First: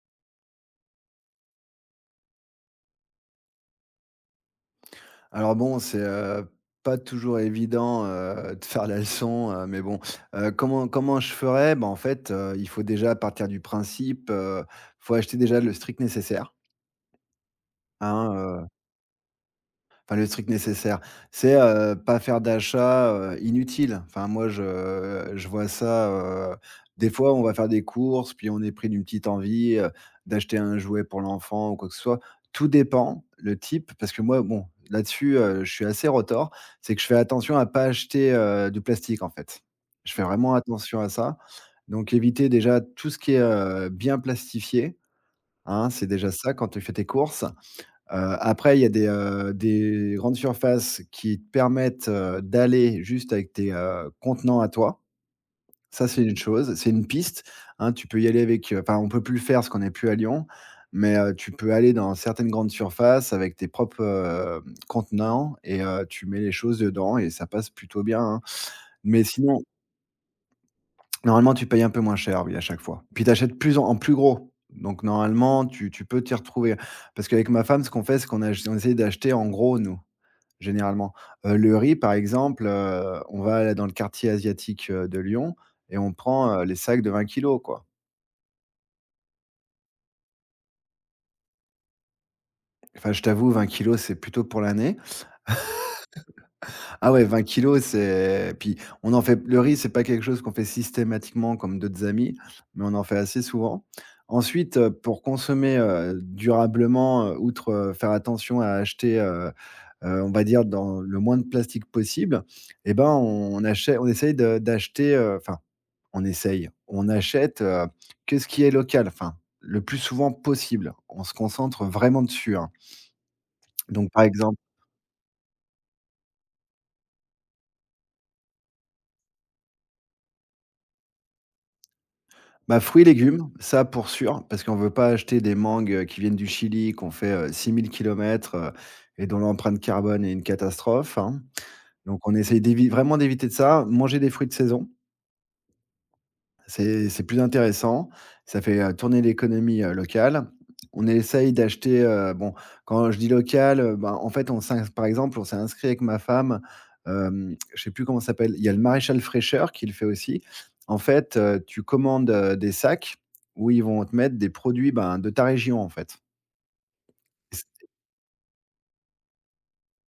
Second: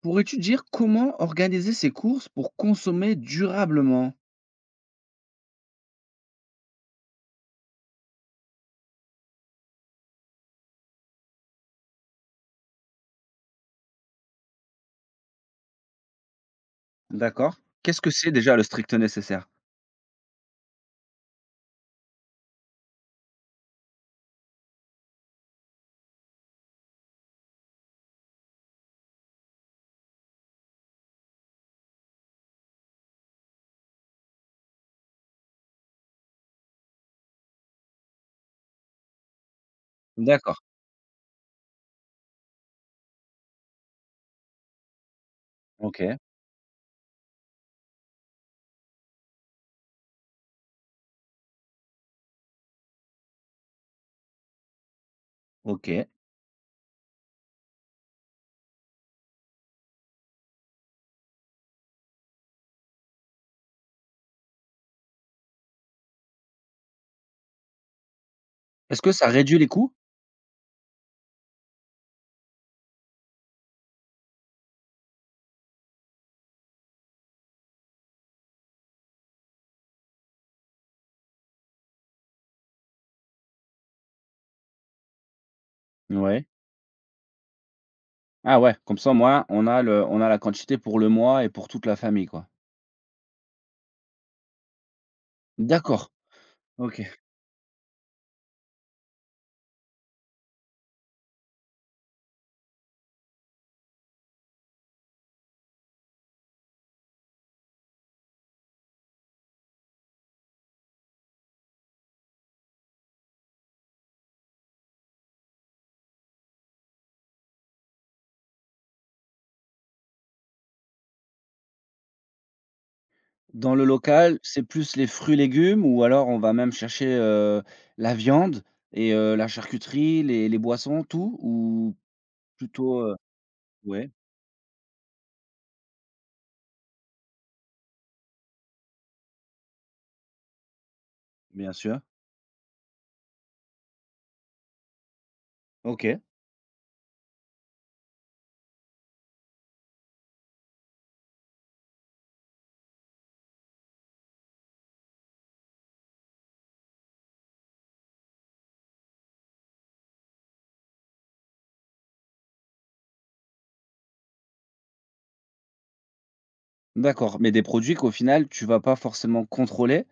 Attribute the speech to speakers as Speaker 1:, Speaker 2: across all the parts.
Speaker 1: Pourrais-tu dire comment organiser ses courses pour consommer durablement?
Speaker 2: Alors bon, c'est, pas toujours évident, de faire la leçon, mais bon, comment je ferais? Ben en fait, il faut déjà partir du principe, faut acheter déjà le strict nécessaire,
Speaker 1: D'accord. Qu'est-ce que c'est déjà le
Speaker 2: hein.
Speaker 1: strict nécessaire?
Speaker 2: Enfin, le truc nécessaire. C'est, pas faire d'achats, inutiles. Enfin, moi, je vois ça, des fois, on va faire des courses, puis on est pris d'une petite envie, d'acheter un jouet pour l'enfant ou quoi que ce soit. Tout dépend, le type, parce que moi, bon, là-dessus, je suis assez rotor. C'est que je fais attention à pas acheter, du plastique, en fait. Je fais vraiment
Speaker 1: D'accord.
Speaker 2: attention à ça. Donc éviter déjà tout ce qui est, bien plastifié, hein, c'est
Speaker 1: OK,
Speaker 2: déjà ça quand tu fais tes courses. Après il y a des grandes surfaces qui te permettent, d'aller juste avec tes, contenants à toi.
Speaker 1: OK.
Speaker 2: Ça, c'est une chose, c'est une piste, hein. Tu peux y aller avec, enfin, on peut plus le faire parce qu'on n'est plus à Lyon, mais, tu peux aller dans certaines grandes surfaces avec tes propres, contenants et tu mets les choses dedans et ça passe plutôt bien, hein.
Speaker 1: Est-ce que
Speaker 2: Mais
Speaker 1: ça réduit
Speaker 2: sinon
Speaker 1: les coûts?
Speaker 2: normalement, tu payes un peu moins cher, oui, à chaque fois. Puis tu achètes plus en plus gros. Donc normalement, tu peux t'y retrouver. Parce qu'avec ma femme, ce qu'on fait, c'est qu' on essaie d'acheter en gros, nous, généralement. Le riz, par exemple, on va dans le quartier asiatique, de Lyon et on
Speaker 1: Ouais.
Speaker 2: prend, les sacs de 20 kilos, quoi.
Speaker 1: Ah ouais, comme ça, moi, on a la quantité pour le mois et pour toute la famille, quoi.
Speaker 2: Enfin, je t'avoue, 20 kilos, c'est plutôt pour l'année.
Speaker 1: D'accord. OK.
Speaker 2: Ah ouais, 20 kilos, c'est puis on en fait le riz, c'est pas quelque chose qu'on fait systématiquement comme d'autres amis, mais on en fait assez souvent. Ensuite, pour consommer, durablement, outre, faire attention à acheter, on va dire dans le moins de plastique possible et ben, on achète, on essaye de d'acheter, on achète, que ce qui est local, enfin le plus souvent possible. On se concentre vraiment dessus, hein.
Speaker 1: Dans le
Speaker 2: Donc par
Speaker 1: local,
Speaker 2: exemple
Speaker 1: c'est plus les fruits, légumes ou alors on va même chercher, la viande et la charcuterie, les boissons, tout? Ou
Speaker 2: bah,
Speaker 1: plutôt,
Speaker 2: fruits et légumes, ça pour
Speaker 1: ouais,
Speaker 2: sûr, parce qu'on veut pas acheter des mangues, qui viennent du Chili, qu'on fait, 6 000 km, et dont l'empreinte carbone est une catastrophe, hein.
Speaker 1: bien sûr.
Speaker 2: Donc on essaye d'évi vraiment d'éviter de ça, manger des fruits de saison.
Speaker 1: OK.
Speaker 2: C'est plus intéressant, ça fait, tourner l'économie, locale. On essaye d'acheter, bon, quand je dis local, ben, en fait, on s'ins par exemple, on s'est inscrit avec ma femme, je sais plus comment ça s'appelle, il y a le Maréchal Fraîcheur qui le fait aussi. En fait, tu commandes, des sacs où ils vont te mettre des produits, ben, de ta région, en fait.
Speaker 1: D'accord, mais des produits qu'au final, tu vas pas forcément contrôler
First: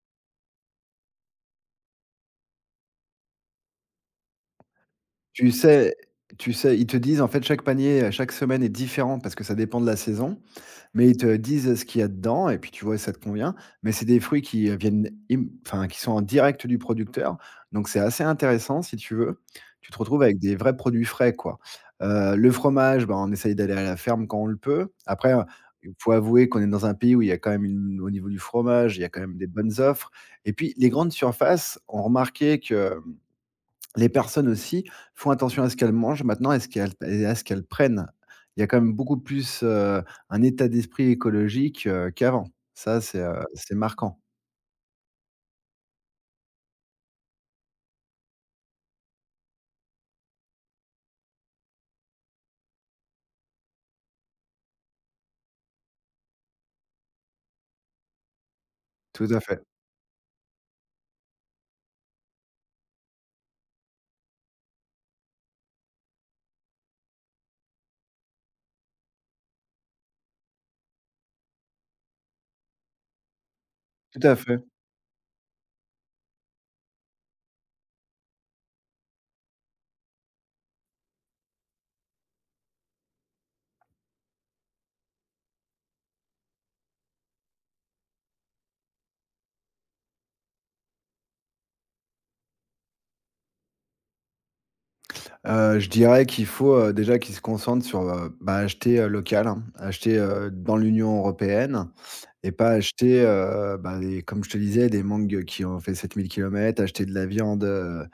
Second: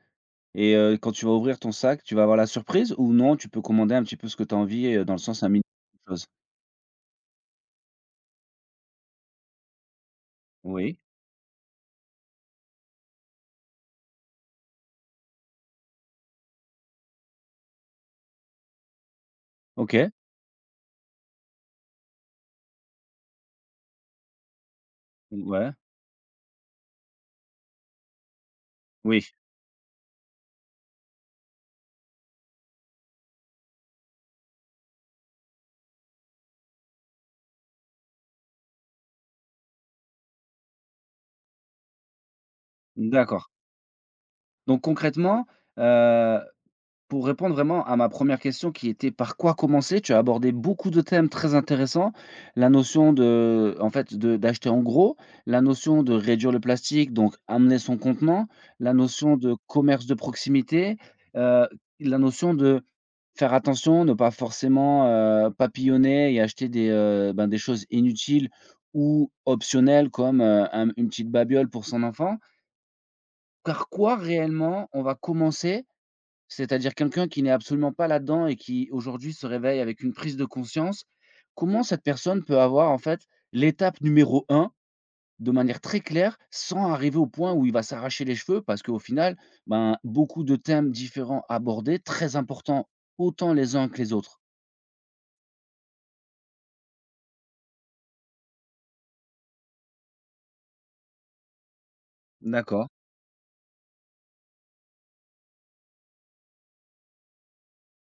Speaker 1: et quand tu vas ouvrir ton sac, tu vas avoir la surprise ou non, tu peux commander un petit peu ce que tu as envie et dans le sens un
Speaker 2: Tu
Speaker 1: minimum
Speaker 2: sais
Speaker 1: de choses?
Speaker 2: tu sais, ils te disent, en fait, chaque panier, chaque semaine est différent parce que ça dépend de la saison,
Speaker 1: Oui,
Speaker 2: mais ils te disent ce qu'il y a dedans et puis tu vois si ça te convient, mais c'est des fruits qui, viennent im enfin, qui sont en direct du producteur, donc c'est assez intéressant si tu veux. Tu te
Speaker 1: OK,
Speaker 2: retrouves avec des vrais produits frais, quoi. Le fromage, ben, on essaye d'aller à la ferme quand on le peut. Après,
Speaker 1: ouais,
Speaker 2: il faut avouer qu'on est dans un pays où il y a quand même une au niveau du fromage, il y a quand
Speaker 1: oui,
Speaker 2: même des bonnes offres et puis les grandes surfaces ont remarqué que les personnes aussi font attention à ce qu'elles mangent maintenant et à ce qu'elles et à ce qu'elles prennent. Il y a quand même beaucoup plus, un état d'esprit écologique, qu'avant. Ça,
Speaker 1: d'accord.
Speaker 2: c'est marquant.
Speaker 1: Donc concrètement, pour répondre vraiment à ma première question qui était: «Par quoi commencer?», tu as abordé beaucoup de thèmes très intéressants. La notion de en fait, de d'acheter en gros, la notion de réduire le plastique, donc amener son contenant, la
Speaker 2: Tout
Speaker 1: notion
Speaker 2: à
Speaker 1: de
Speaker 2: fait,
Speaker 1: commerce de proximité, heu, la notion de faire attention, ne pas forcément, papillonner et acheter des, ben, des choses inutiles ou optionnelles comme, un une petite babiole pour son enfant. Par quoi
Speaker 2: tout à fait.
Speaker 1: réellement on va commencer, c'est-à-dire quelqu'un qui n'est absolument pas là-dedans et qui aujourd'hui se réveille avec une prise de conscience, comment cette personne peut avoir en fait l'étape numéro un de manière très claire sans arriver au point où il va s'arracher les cheveux parce qu'au final, ben, beaucoup de thèmes différents abordés, très importants autant les uns que les autres.
Speaker 2: Je dirais qu'il faut, déjà qu'ils se concentrent sur, bah, acheter, local, hein, acheter, dans l'Union européenne et pas
Speaker 1: D'accord.
Speaker 2: acheter, bah, des comme je te disais, des mangues qui ont fait 7 000 kilomètres, acheter de la viande, heu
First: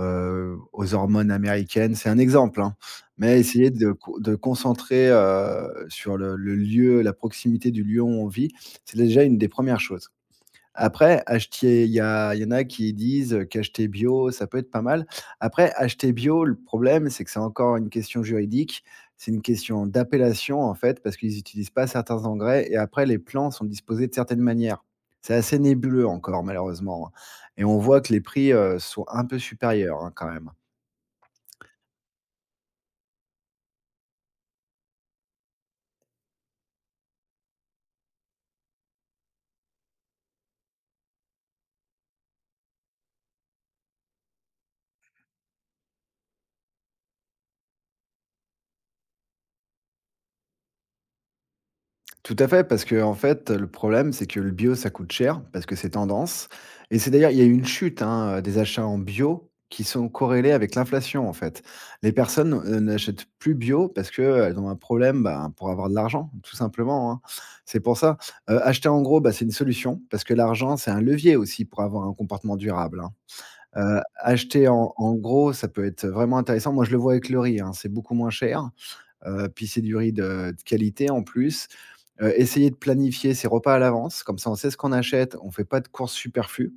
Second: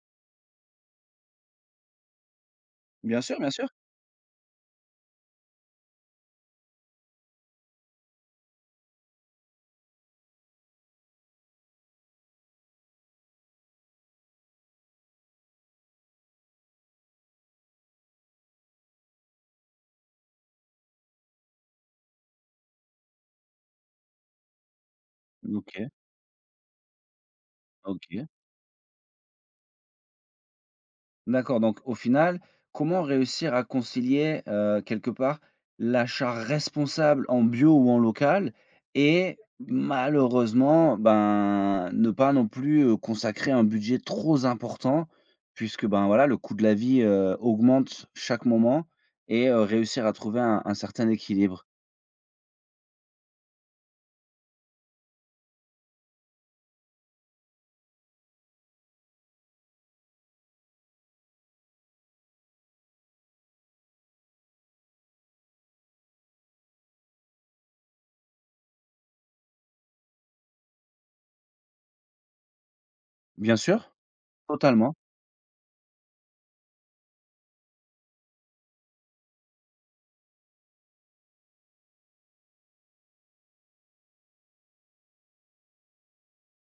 Speaker 2: heu, aux hormones américaines. C'est un exemple, hein,
Speaker 1: Bien sûr,
Speaker 2: mais
Speaker 1: bien sûr.
Speaker 2: essayer de concentrer, sur le lieu, la proximité du lieu où on vit, c'est déjà une des premières choses. Après, acheter il y a il y en a qui disent, qu'acheter bio, ça peut être pas mal. Après, acheter bio, le problème, c'est que c'est encore une question juridique. C'est une question d'appellation, en fait, parce qu'ils n'utilisent pas certains engrais et après les plants sont disposés de certaines manières. C'est assez
Speaker 1: OK,
Speaker 2: nébuleux encore malheureusement, hein, et on voit que les
Speaker 1: OK.
Speaker 2: prix, sont un peu supérieurs, hein, quand même, hein.
Speaker 1: D'accord, donc au final, comment réussir à concilier, quelque part, l'achat responsable en bio ou en local et malheureusement, ben, ne pas non plus, consacrer un budget trop important puisque, ben, voilà, le coût de la vie, augmente chaque moment et réussir à trouver un certain équilibre?
Speaker 2: Tout à fait, parce que en fait, le problème, c'est que le bio, ça coûte cher, parce que c'est tendance. Et c'est d'ailleurs il y a eu une chute, hein, des achats en bio qui sont corrélés avec l'inflation, en fait. Les personnes, n'achètent plus bio parce qu'elles ont un problème, ben, pour avoir de l'argent, tout simplement, hein. C'est pour ça. Acheter en gros, bah, c'est une solution, parce que l'argent, c'est un levier aussi pour avoir un comportement durable, hein.
Speaker 1: Bien sûr,
Speaker 2: Acheter
Speaker 1: totalement.
Speaker 2: en gros, ça peut être vraiment intéressant. Moi, je le vois avec le riz, hein, c'est beaucoup moins cher, puis c'est du riz de qualité en plus. Essayer de planifier ses repas à l'avance, comme ça on sait ce qu'on achète, on fait pas de courses superflues.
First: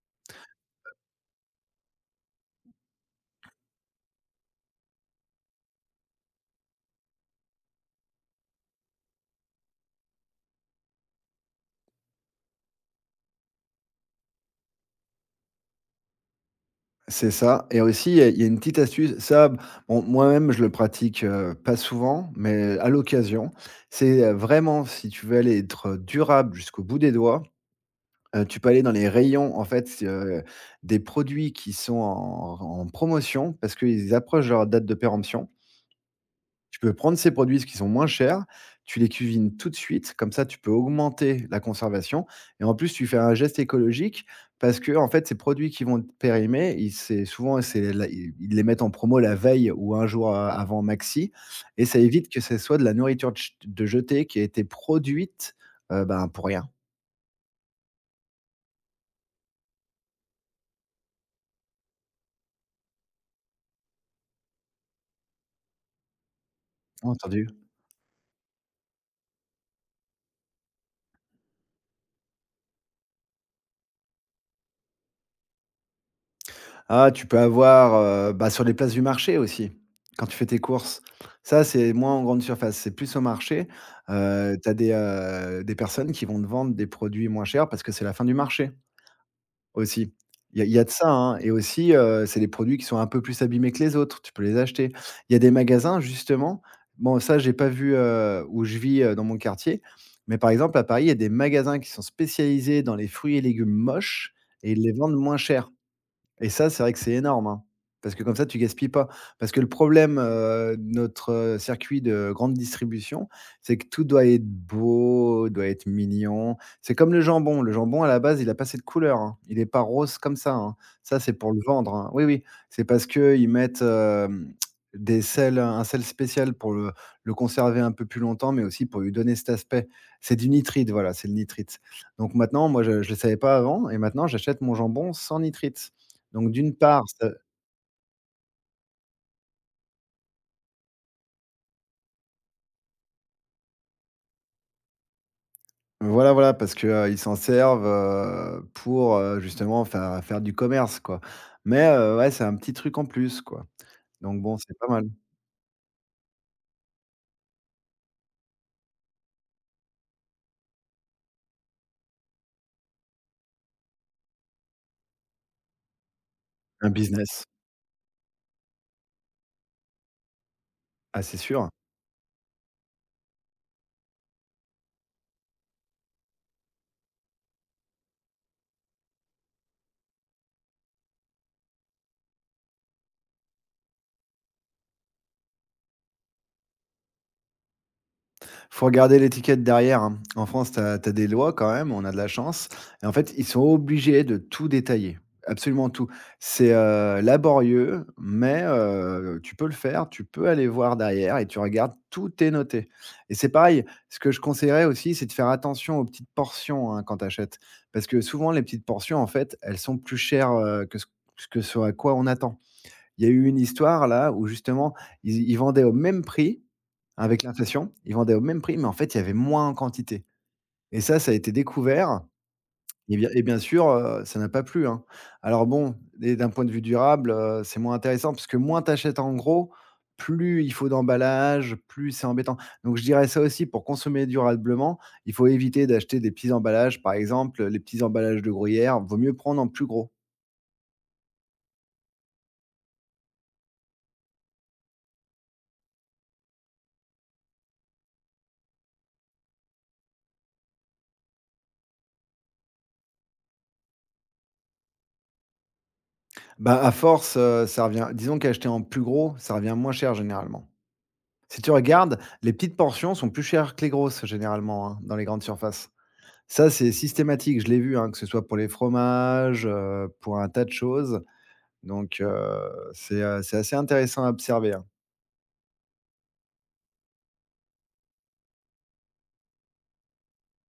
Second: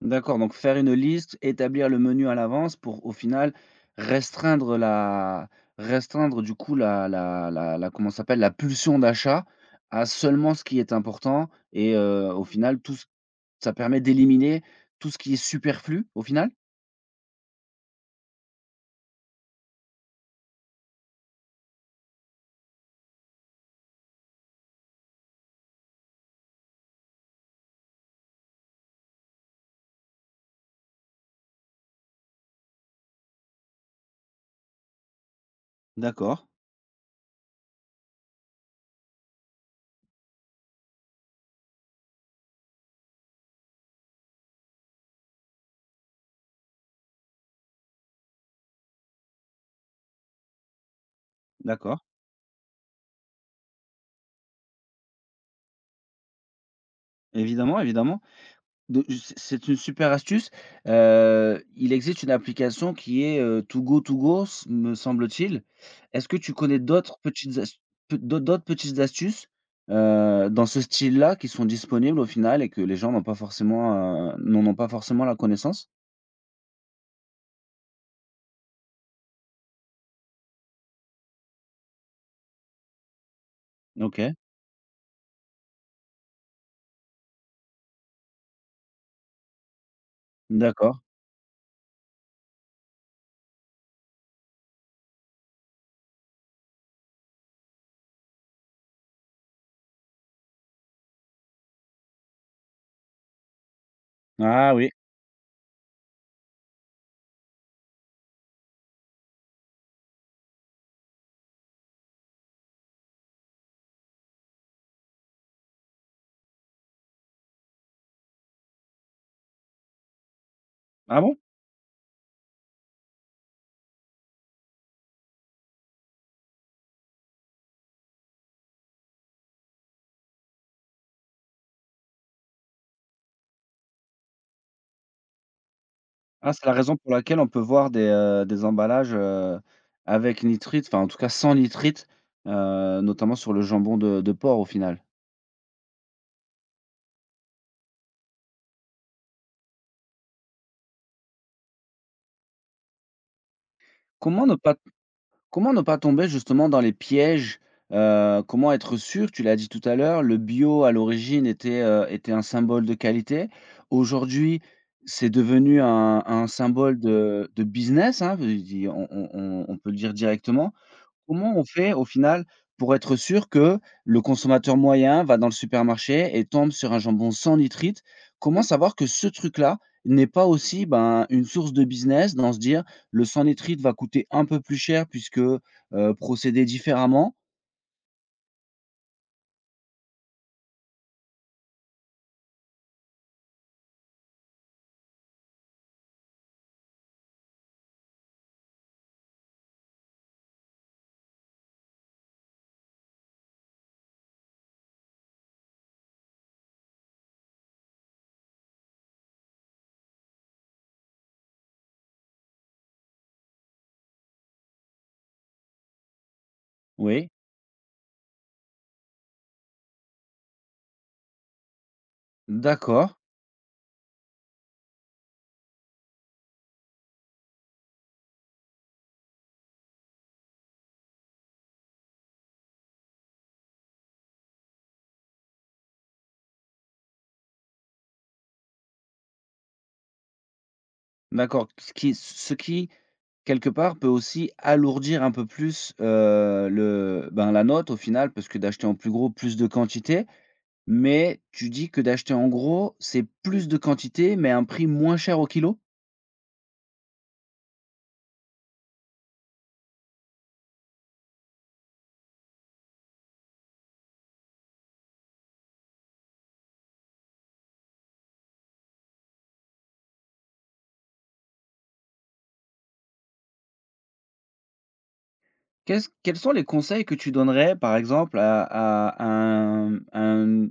Speaker 1: D'accord, donc faire une liste, établir le menu à l'avance pour, au final, restreindre la restreindre du coup la comment ça s'appelle? La pulsion d'achat à seulement ce qui est important et au final tout ce ça permet d'éliminer tout ce qui est superflu, au final?
Speaker 2: C'est ça et aussi il y a une petite astuce, ça, bon, moi-même je le pratique, pas souvent, mais à l'occasion. C'est, vraiment si tu veux aller être durable jusqu'au bout des doigts, tu peux aller dans les rayons en fait, c'est, des produits qui sont en promotion parce qu'ils approchent leur date de péremption.
Speaker 1: D'accord,
Speaker 2: Tu peux prendre ces produits, ce qui sont moins chers, tu les cuisines tout de suite, comme ça tu peux augmenter la conservation et en plus tu fais un geste écologique parce que en fait, ces produits qui vont périmer, ils c'est souvent c'est la ils les mettent en promo la veille ou un jour a avant maxi et ça
Speaker 1: d'accord.
Speaker 2: évite que ce soit de la nourriture de jetée qui a été produite, ben, pour rien.
Speaker 1: Évidemment, évidemment. De c c'est une super astuce. Il existe une application qui est, Too Go To Go, s me semble-t-il. Est-ce que tu connais d'autres
Speaker 2: Entendu.
Speaker 1: petites as p d'au d'autres petites astuces, dans ce style-là qui sont disponibles au final et que les gens n'ont pas forcément, n'en ont pas forcément la connaissance?
Speaker 2: Ah, tu peux avoir, bah, sur les places du marché aussi, quand tu fais tes courses. Ça, c'est moins en grande surface, c'est plus au marché.
Speaker 1: OK,
Speaker 2: Tu as des personnes qui vont te vendre des produits moins chers parce que c'est la fin du marché aussi. Il y a de
Speaker 1: d'accord.
Speaker 2: ça, hein, et aussi, c'est des produits qui sont un peu plus abîmés que les autres, tu peux les acheter. Il y a des magasins justement, bon ça j'ai pas vu, où je vis, dans mon quartier, mais par exemple à Paris, il y a des magasins qui sont spécialisés dans les fruits et légumes moches
Speaker 1: Ah
Speaker 2: et ils
Speaker 1: oui.
Speaker 2: les vendent moins cher. Et ça, c'est vrai que c'est énorme, hein, parce que comme ça, tu gaspilles pas. Parce que le problème, de notre, circuit de grande distribution, c'est que tout doit être beau, doit être mignon. C'est comme le jambon. Le jambon, à la base, il a pas cette couleur, hein. Il est pas rose comme ça, hein. Ça,
Speaker 1: Ah
Speaker 2: c'est
Speaker 1: bon?
Speaker 2: pour le vendre, hein. Oui, oui, c'est parce qu'ils mettent, des sels, un sel spécial pour le conserver un peu plus longtemps, mais aussi pour lui donner cet aspect. C'est du nitrite, voilà, c'est le nitrite. Donc maintenant, moi, je le savais pas avant et maintenant, j'achète mon jambon sans nitrite. Donc
Speaker 1: Ah, c'est la
Speaker 2: d'une
Speaker 1: raison
Speaker 2: part,
Speaker 1: pour
Speaker 2: ça
Speaker 1: laquelle on peut voir des emballages, avec nitrite, enfin en tout cas sans nitrite, notamment sur le jambon de porc au final.
Speaker 2: voilà, voilà, parce que, ils s'en servent, pour, justement faire du commerce, quoi. Mais, ouais, c'est un petit truc en plus, quoi. Donc
Speaker 1: Comment ne
Speaker 2: bon,
Speaker 1: pas
Speaker 2: c'est pas mal.
Speaker 1: Comment ne pas tomber justement dans les pièges? Comment être sûr? Tu l'as dit tout à l'heure, le bio à l'origine était, était un symbole de qualité. Aujourd'hui, c'est devenu un
Speaker 2: Un
Speaker 1: symbole
Speaker 2: business.
Speaker 1: de business, hein, on peut le dire directement.
Speaker 2: Ah, c'est
Speaker 1: Comment on
Speaker 2: sûr.
Speaker 1: fait au final pour être sûr que le consommateur moyen va dans le supermarché et tombe sur un jambon sans nitrite? Comment savoir que ce truc-là n'est pas aussi, ben, une source de business dans se dire: «Le sans nitrite va coûter un peu plus cher puisque, procédé différemment»?
Speaker 2: Faut regarder l'étiquette derrière, hein. En France, tu as des lois quand même, on a de la chance et en fait, ils sont obligés de tout détailler, absolument tout. C'est, laborieux, mais tu peux le faire, tu peux aller voir derrière et tu regardes, tout est noté et c'est pareil, ce que je conseillerais aussi, c'est de faire attention aux petites portions, hein, quand tu achètes. Parce que souvent, les petites portions, en fait, elles sont plus chères, que ce à quoi on attend. Il y a eu une histoire là où justement, ils vendaient au même prix
Speaker 1: Oui,
Speaker 2: avec l'inflation, ils vendaient au même prix, mais en fait, il y avait moins en quantité et ça a été découvert
Speaker 1: d'accord,
Speaker 2: et bien sûr, ça n'a pas plu, hein. Alors bon, et d'un point de vue durable, c'est moins intéressant parce que moins tu achètes en gros, plus il faut d'emballage, plus c'est embêtant. Donc je dirais ça aussi pour consommer durablement, il faut éviter d'acheter des petits emballages, par exemple, les petits emballages de gruyère, vaut mieux prendre en plus gros.
Speaker 1: d'accord. Ce qui, quelque part, peut aussi alourdir un peu plus, le ben, la note au final parce que d'acheter en plus gros, plus de quantité. Mais tu dis que d'acheter en gros, c'est plus de quantité, mais à un prix moins cher au kilo?
Speaker 2: Bah, à force, ça revient, disons qu'acheter en plus gros, ça revient moins cher généralement. Si tu regardes, les petites portions sont plus chères que les grosses généralement, hein, dans les grandes surfaces. Ça, c'est systématique, je l'ai vu, hein, que ce soit pour les fromages, pour un tas de choses. Donc c'est assez intéressant à observer, hein.
Speaker 1: Qu'est-ce quels sont les conseils que tu donnerais, par exemple, à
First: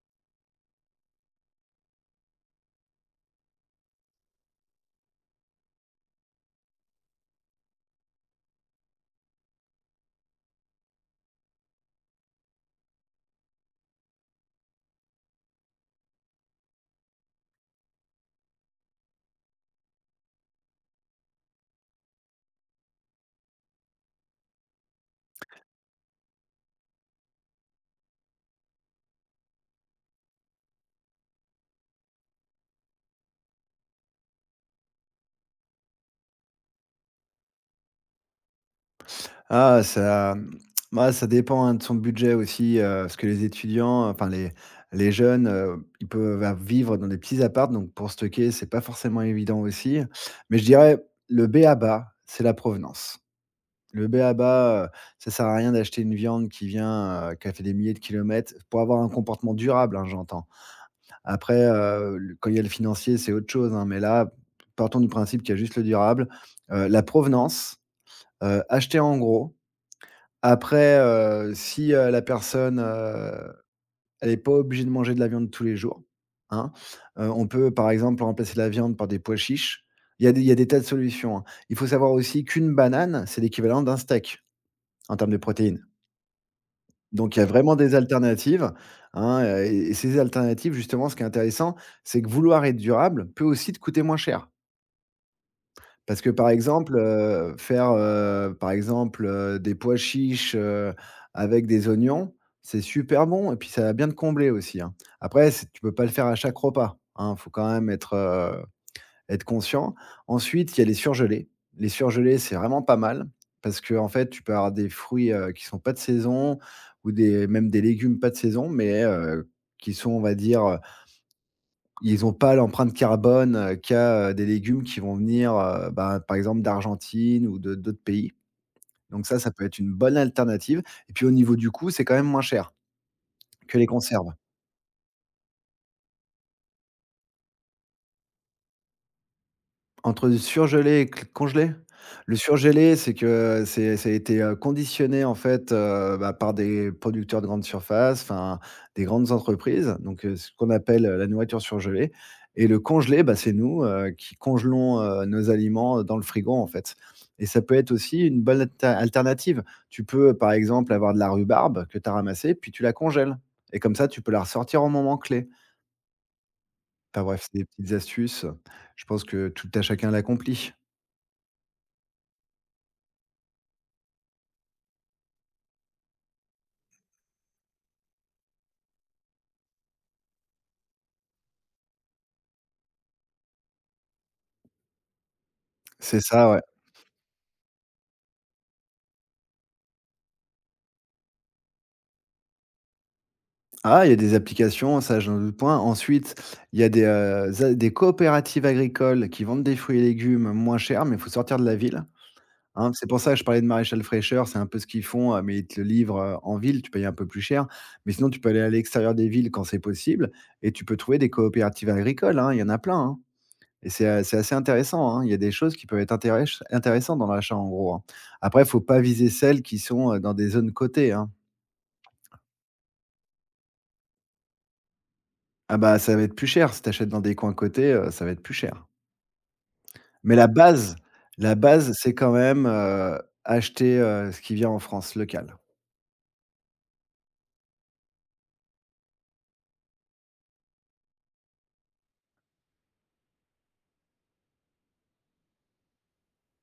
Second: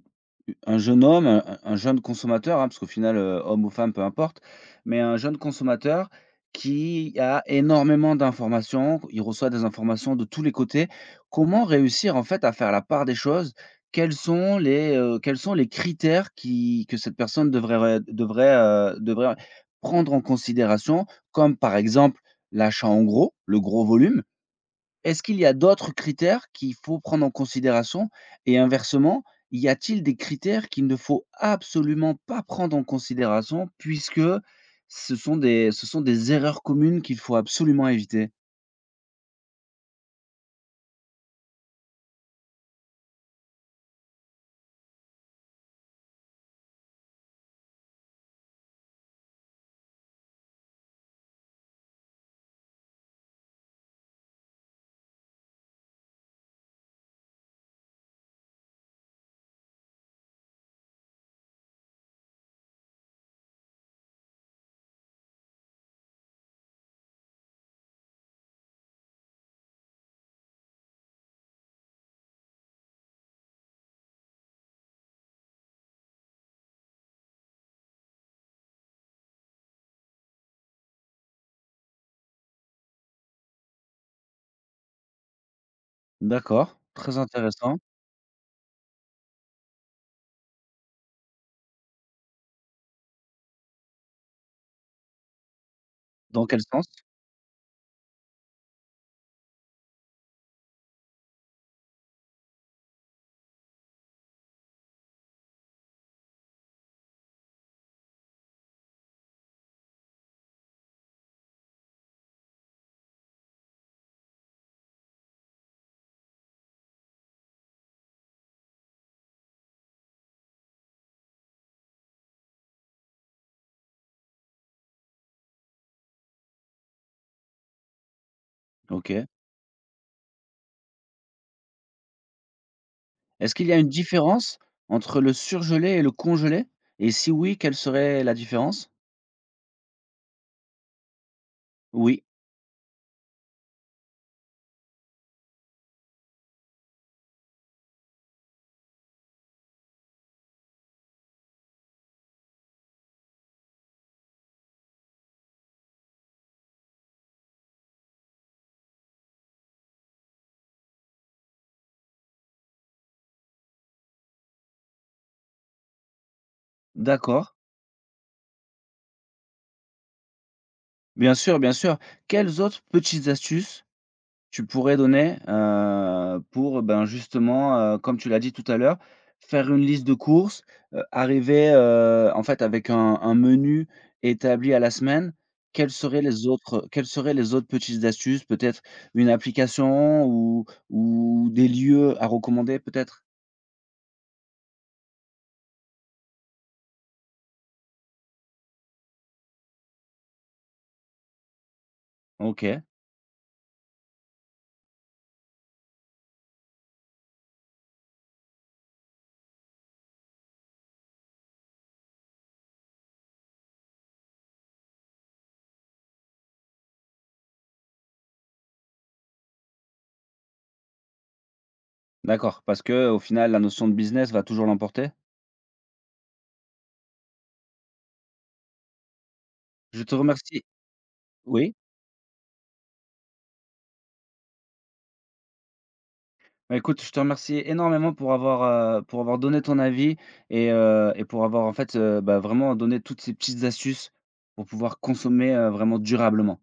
Speaker 1: un jeune homme, un jeune consommateur, hein, parce qu'au final, homme ou femme, peu importe, mais un jeune consommateur qui a énormément d'informations, il reçoit des informations de tous les côtés. Comment réussir, en fait, à faire la part des choses? Quels sont les critères qui que cette personne devrait devrait prendre en considération? Comme, par exemple, l'achat en gros, le gros volume, est-ce qu'il y a d'autres critères qu'il faut prendre en considération? Et inversement, y a-t-il des critères qu'il ne faut absolument pas prendre en considération puisque ce sont des erreurs communes qu'il faut absolument éviter?
Speaker 2: Ah ça, bah, ça dépend, hein, de son budget aussi, parce que les étudiants, enfin les jeunes, ils peuvent av vivre dans des petits apparts, donc pour stocker, c'est pas forcément évident aussi. Mais je dirais, le b.a-ba, c'est la provenance. Le b.a.-ba, ça sert à rien d'acheter une viande qui vient, qui a fait des milliers de kilomètres pour avoir un comportement durable, hein, j'entends. Après, le quand il y a le financier, c'est autre chose, hein, mais là, partons du principe qu'il y a juste le durable. La provenance, acheter en gros. Après, si, la personne, elle n'est pas obligée de manger de la viande tous les jours, hein. On peut, par exemple, remplacer la viande par des pois chiches. Il y a des tas de solutions, hein. Il faut savoir aussi qu'une banane, c'est l'équivalent d'un steak en termes de protéines.
Speaker 1: D'accord, très
Speaker 2: Donc il y a vraiment
Speaker 1: intéressant.
Speaker 2: des alternatives, hein, et ces alternatives justement, ce qui est intéressant, c'est que vouloir être durable peut aussi te coûter moins cher. Parce que
Speaker 1: Dans
Speaker 2: par
Speaker 1: quel sens?
Speaker 2: exemple, faire, par exemple, des pois chiches, avec des oignons, c'est super bon et puis ça va bien te combler aussi, hein. Après, c'est tu peux pas le faire à chaque repas, hein, faut quand même être être conscient. Ensuite, il y a les surgelés. Les surgelés, c'est vraiment pas mal parce que en fait, tu peux avoir des fruits, qui sont pas de saison ou des même des légumes pas de saison, mais qui sont, on va dire, ils ont pas l'empreinte carbone, qu'a, des légumes qui vont venir, ben, par exemple d'Argentine ou de d'autres pays. Donc
Speaker 1: OK.
Speaker 2: ça peut être une bonne alternative et puis au niveau du coût, c'est quand même moins cher
Speaker 1: Est-ce qu'il y
Speaker 2: que
Speaker 1: a
Speaker 2: les
Speaker 1: une
Speaker 2: conserves.
Speaker 1: différence entre le surgelé et le congelé? Et si oui, quelle serait la différence?
Speaker 2: Entre du surgelé et cl congelé?
Speaker 1: Oui,
Speaker 2: Le surgelé, c'est que c'est ça a été, conditionné en fait, bah, par des producteurs de grandes surfaces, enfin des grandes entreprises, donc ce qu'on appelle, la nourriture surgelée, et le congelé, bah, c'est nous, qui congelons, nos aliments, dans le frigo en fait, et ça peut être aussi une bonne alternative. Tu peux, par exemple, avoir de la rhubarbe que tu as ramassée, puis tu la congèles, et comme ça, tu peux la ressortir au moment clé. Enfin bref,
Speaker 1: d'accord.
Speaker 2: c'est des petites astuces, je pense que tout à chacun l'accomplit.
Speaker 1: Bien sûr, bien sûr. Quelles autres petites astuces tu pourrais donner, pour, ben, justement, comme tu l'as dit tout à l'heure, faire une liste de courses, arriver, en fait, avec un menu établi à la semaine. Quelles seraient
Speaker 2: C'est
Speaker 1: Oui. les
Speaker 2: ça, ouais.
Speaker 1: autres quelles seraient les autres petites astuces? Peut-être une application ou des lieux à recommander, peut-être?
Speaker 2: Ah, il y a des applications, ça, je n'en doute point. Ensuite, il y a des coopératives agricoles qui vendent des fruits et légumes moins chers, mais il faut sortir de la ville,
Speaker 1: OK,
Speaker 2: hein. C'est pour ça que je parlais de Maréchal Fraîcheur, c'est un peu ce qu'ils font, mais ils te le livrent, en ville, tu payes un peu plus cher. Mais sinon, tu peux aller à l'extérieur des villes quand c'est possible, et tu peux trouver des coopératives agricoles, hein, il y en a plein, hein. Et c'est assez intéressant, hein. Il y a des choses qui peuvent être intérèches intéressantes dans l'achat, en gros, hein. Après, il faut pas viser celles qui sont, dans des zones cotées, hein.
Speaker 1: d'accord, parce que au final, la notion de business va toujours l'emporter.
Speaker 2: Ah bah, ça va être plus cher. Si tu achètes dans des coins cotés, ça va être plus cher.
Speaker 1: Je te
Speaker 2: Mais la
Speaker 1: remercie.
Speaker 2: base, la
Speaker 1: Oui?
Speaker 2: base, c'est quand même, acheter, ce qui vient en France, local.
Speaker 1: Bah, écoute, je te remercie énormément pour avoir donné ton avis et pour avoir en fait, bah, vraiment donné toutes ces petites astuces pour pouvoir consommer, vraiment durablement.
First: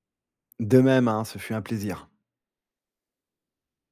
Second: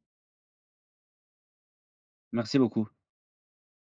Speaker 2: De même, hein, ce fut un plaisir.
Speaker 1: Merci beaucoup.